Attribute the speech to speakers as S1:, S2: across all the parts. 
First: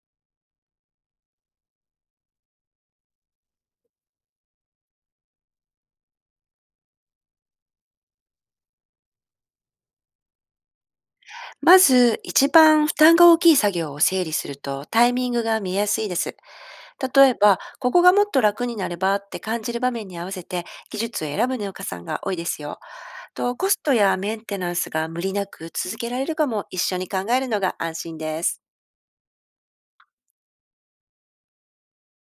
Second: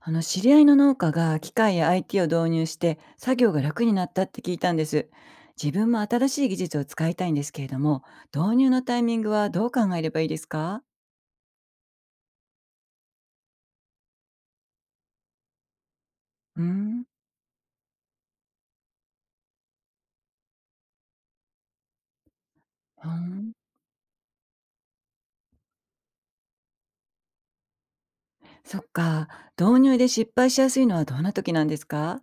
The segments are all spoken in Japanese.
S1: あの知り合いの農家が機械や IT を導入して作業が楽になったって聞いたんです。自分も新しい技術を使いたいんですけれども、導入のタイミングはどう考えればいいですか？
S2: まず、一番負担が大きい作業を整理するとタイミングが見えやすいです。
S1: うーん、
S2: 例えば、ここがもっと楽になればって感じる場面に合わせて技術を選ぶ農家さんが多いですよ。
S1: うーん、
S2: と、コストやメンテナンスが無理なく続けられるかも一緒に考えるのが安心です。
S1: そっか。導入で失敗しやすいのはどんな時なんですか？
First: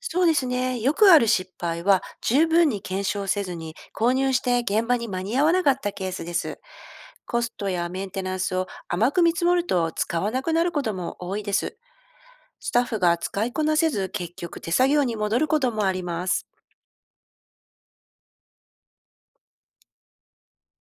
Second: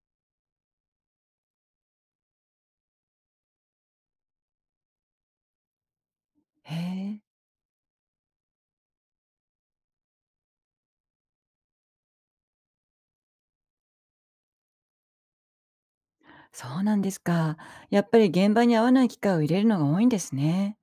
S2: そうですね。よくある失敗は十分に検証せずに購入して現場に間に合わなかったケースです。
S1: へえ、
S2: コストやメンテナンスを甘く見積もると使わなくなることも多いです。スタッフが使いこなせず結局手作業に戻ることもあります。
S1: そうなんですか。やっぱり現場に合わない機械を入れるのが多いんですね。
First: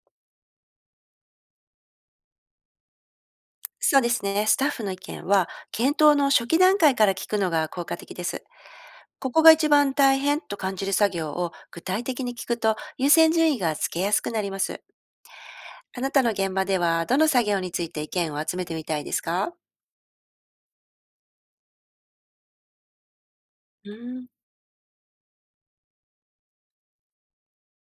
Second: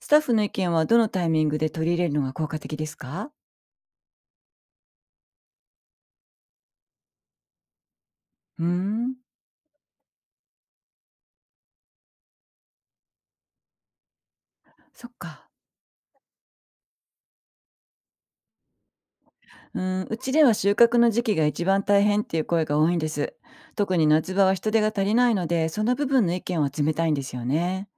S1: スタッフの意見はどのタイミングで取り入れるのが効果的ですか？
S2: そうですね。スタッフの意見は検討の初期段階から聞くのが効果的です。
S1: うーん、
S2: ここが一番大変と感じる作業を具体的に聞くと優先順位がつけやすくなります。
S1: そっか。
S2: あなたの現場ではどの作業について意見を集めてみたいですか？
S1: うーん、うちでは収穫の時期が一番大変っていう声が多いんです。
S2: う
S1: 特に
S2: ん。
S1: 夏場は人手が足りないので、その部分の意見を集めたいんですよね。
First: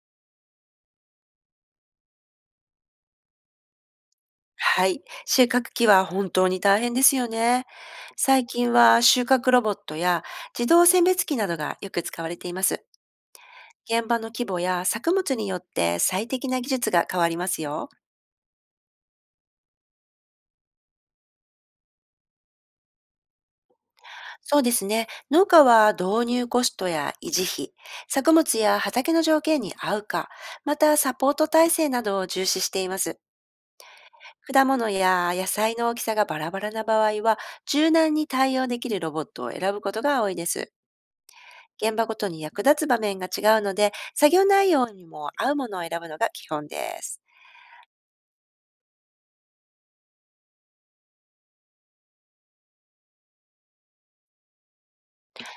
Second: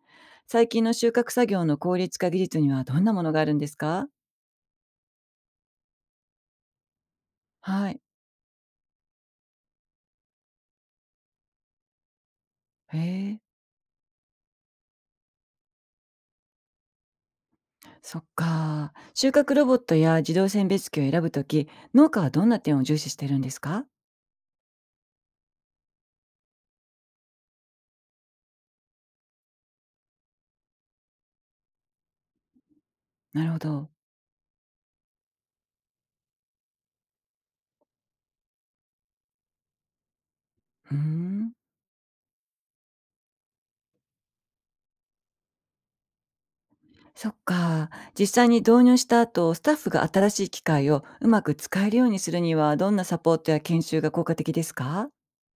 S1: 最近の収穫作業の効率化技術にはどんなものがあるんですか？
S2: はい。収穫機は本当に大変ですよね。
S1: はい。
S2: 最近は収穫ロボットや自動選別機などがよく使われています。
S1: へえ、
S2: 現場の規模や作物によって最適な技術が変わりますよ。
S1: そっか。収穫ロボットや自動選別機を選ぶとき、農家はどんな点を重視してるんですか？
S2: そうですね。農家は導入コストや維持費、作物や畑の条件に合うか、またサポート体制などを重視しています。
S1: なるほど。
S2: 果物や野菜の大きさがバラバラな場合は、柔軟に対応できるロボットを選ぶことが多いです。
S1: うーん。
S2: 現場ごとに役立つ場面が違うので、作業内容にも合うものを選ぶのが基本です。
S1: そっか。実際に導入した後、スタッフが新しい機械をうまく使えるようにするには、どんなサポートや研修が効果的ですか？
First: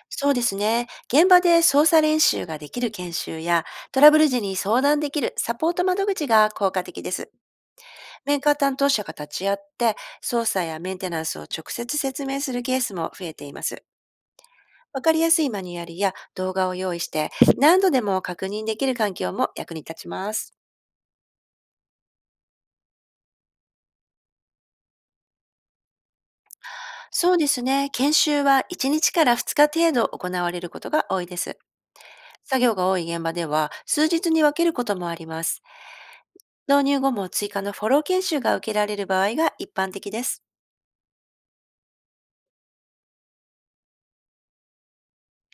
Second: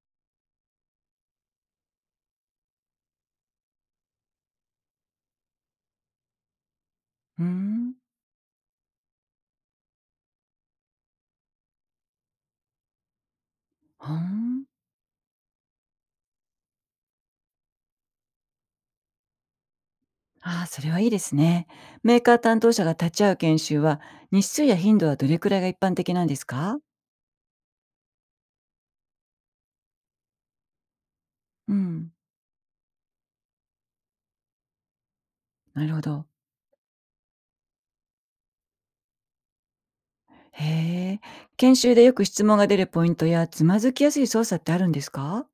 S2: そうですね。現場で操作練習ができる研修や、トラブル時に相談できるサポート窓口が効果的です。
S1: うーん、
S2: メーカー担当者が立ち会って、操作やメンテナンスを直接説明するケースも増えています。
S1: ふん。
S2: わかりやすいマニュアルや動画を用意して、何度でも確認できる環境も役に立ちます。
S1: ああ、それはいいですね。メーカー担当者が立ち会う研修は、日数や頻度はどれくらいが一般的なんですか？
S2: そうですね。研修は1日から2日程度行われることが多いです。
S1: うん、
S2: 作業が多い現場では、数日に分けることもあります。
S1: なるほど。
S2: 導入後も追加のフォロー研修が受けられる場合が一般的です。
S1: へえ。研修でよく質問が出るポイントや、つまずきやすい操作ってあるんですか？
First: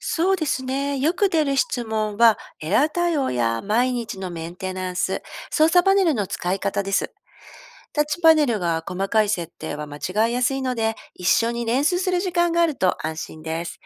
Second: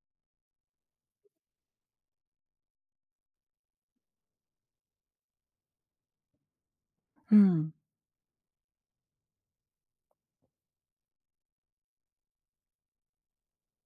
S2: そうですね。よく出る質問は、エラー対応や毎日のメンテナンス、操作パネルの使い方です。
S1: うん、
S2: タッチパネルが細かい設定は間違いやすいので、一緒に練習する時間があると安心です。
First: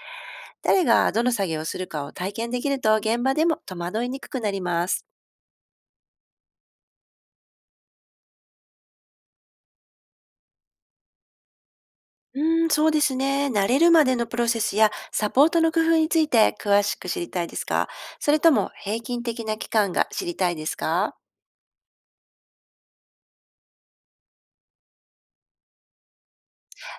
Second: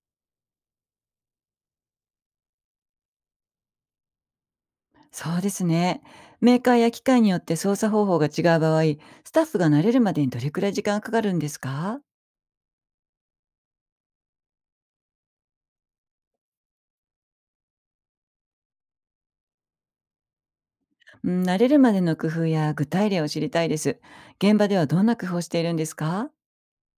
S2: 誰がどの作業をするかを体験できると現場でも戸惑いにくくなります。
S1: そうですね。メーカーや機械によって操作方法が違う場合、スタッフが慣れるまでにどれくらい時間がかかるんですか？
S2: うーん、そうですね。慣れるまでのプロセスやサポートの工夫について詳しく知りたいですか？それとも平均的な期間が知りたいですか？
S1: うん、慣れるまでの工夫や具体例を知りたいです。現場ではどんな工夫をしているんですか？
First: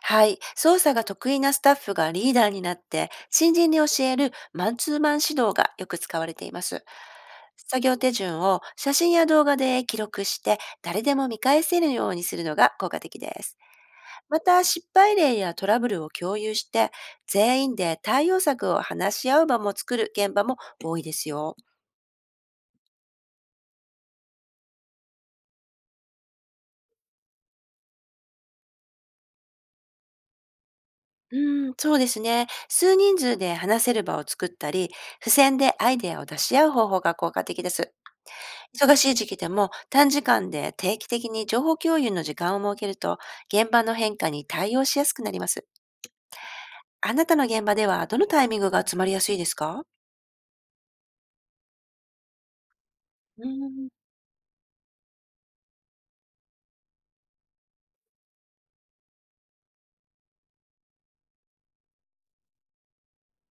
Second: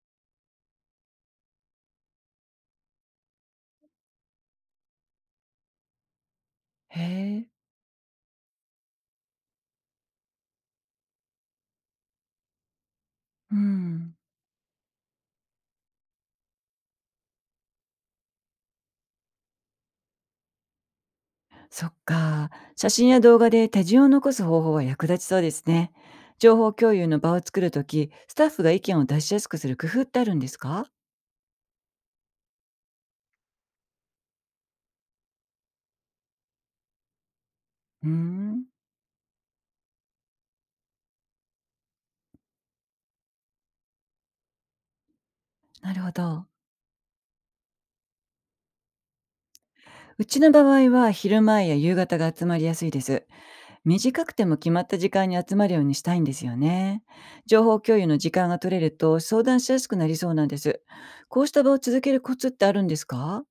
S2: はい。操作が得意なスタッフがリーダーになって、新人に教えるマンツーマン指導がよく使われています。
S1: へえ。
S2: 作業手順を写真や動画で記録して、誰でも見返せるようにするのが効果的で
S1: う
S2: す。
S1: ん。
S2: また、失敗例やトラブルを共有して、全員で対応策を話し合う場も作る現場も多いですよ。
S1: そっか。写真や動画で手順を残す方法は役立ちそうですね。情報共有の場を作るとき、スタッフが意見を出しやすくする工夫ってあるんですか？
S2: うん、そうですね。数人数で話せる場を作ったり、付箋でアイデアを出し合う方法が効果的です。
S1: うーん、
S2: 忙しい時期でも短時間で定期的に情報共有の時間を設けると、現場の変化に対応しやすくなります。
S1: なるほど。
S2: あなたの現場ではどのタイミングが集まりやすいですか？
S1: うちの場合は昼前や夕方が集まりやすいです。
S2: うん
S1: 短くても決まった時間に集まるようにしたいんですよね。情報共有の時間が取れると相談しやすくなりそうなんです。こうした場を続けるコツってあるんですか？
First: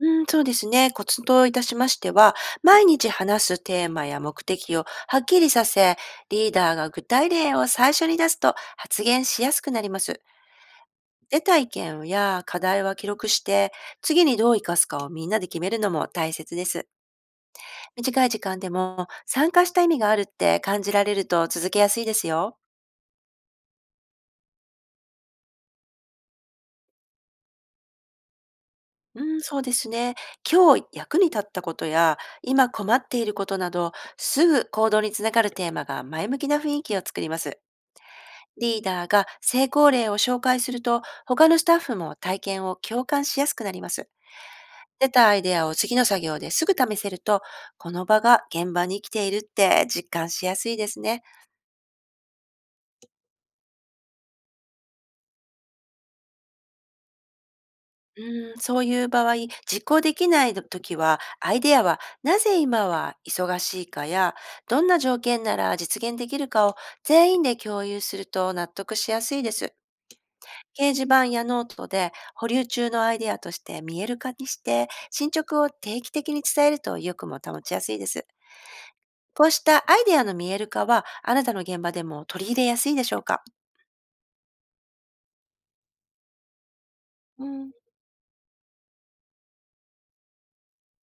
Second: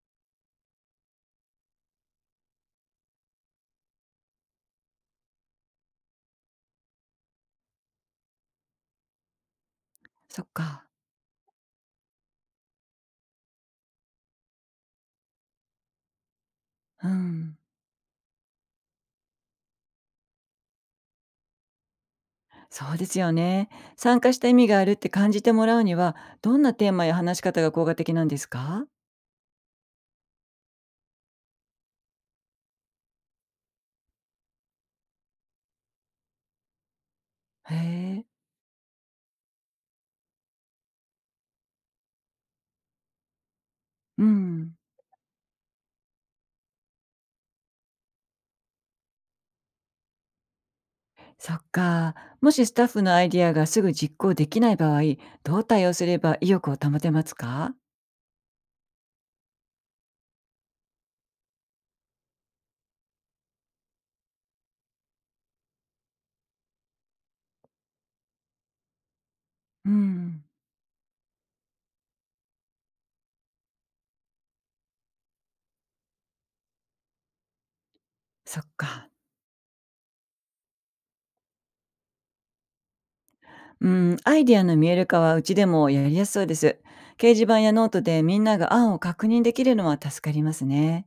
S2: うん、そうですね。コツといたしましては、毎日話すテーマや目的をはっきりさせ、リーダーが具体例を最初に出すと発言しやすくなります。
S1: そっか。
S2: 出た意見や課題は記録して、次にどう活かすかをみんなで決めるのも大切です。
S1: うん。
S2: 短い時間でも参加した意味があるって感じられると続けやすいですよ。
S1: そうですよね。参加した意味があるって感じてもらうには、どんなテーマや話し方が効果的なんですか？
S2: うん、そうですね。今日役に立ったことや、今困っていることなど、すぐ行動につながるテーマが前向きな雰囲気を作ります。
S1: へえ。
S2: リーダーが成功例を紹介すると、他のスタッフも体験を共感しやすくなります。
S1: うん。
S2: 出たアイデアを次の作業ですぐ試せると、この場が現場に来ているって実感しやすいですね。
S1: そっか。もしスタッフのアイディアがすぐ実行できない場合、どう対応すれば意欲を保てますか？
S2: うん、そういう場合、実行できない時は、アイデアはなぜ今は忙しいかや、どんな条件なら実現できるかを全員で共有すると納得しやすいです。
S1: うん。
S2: 掲示板やノートで保留中のアイデアとして見える化にして、進捗を定期的に伝えると意欲も保ちやすいです。
S1: そっか。
S2: こうしたアイデアの見える化は、あなたの現場でも取り入れやすいでしょうか？
S1: うん。アイディアの見える化はうちでもやりやすそうです。掲示
S2: う
S1: 板
S2: ん、
S1: やノートでみんなが案を確認できるのは助かりますね。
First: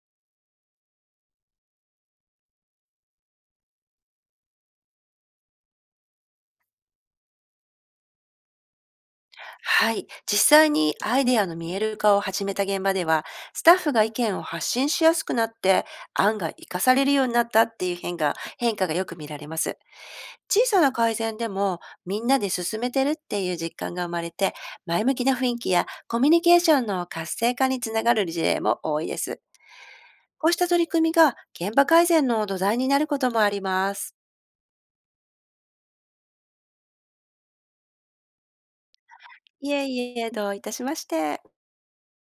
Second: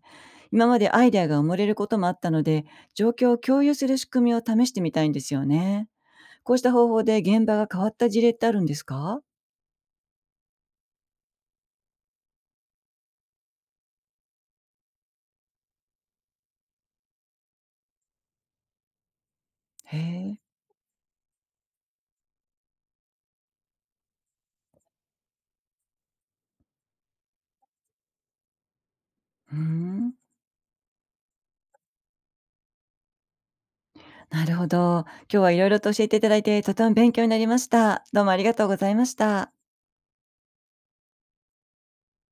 S1: 今までアイデアが埋もれることもあったので、状況を共有する仕組みを試してみたいんですよね。こうした方法で現場が変わった事例ってあるんですか？
S2: はい。実際にアイデアの見える化を始めた現場では、スタッフが意見を発信しやすくなって、案が活かされるようになったっていう変化がよく見られます。
S1: へえ。
S2: 小さな改善でも、みんなで進めてるっていう実感が生まれて、前向きな雰囲気やコミュニケーションの活性化につながる事例も多いです。
S1: うーん。
S2: こうした取り組みが現場改善の土台になることもあります。
S1: なるほど。今日はいろいろと教えていただいて、とても勉強になりました。どうもありがとうございました。
S2: いえいえ、どういたしまして。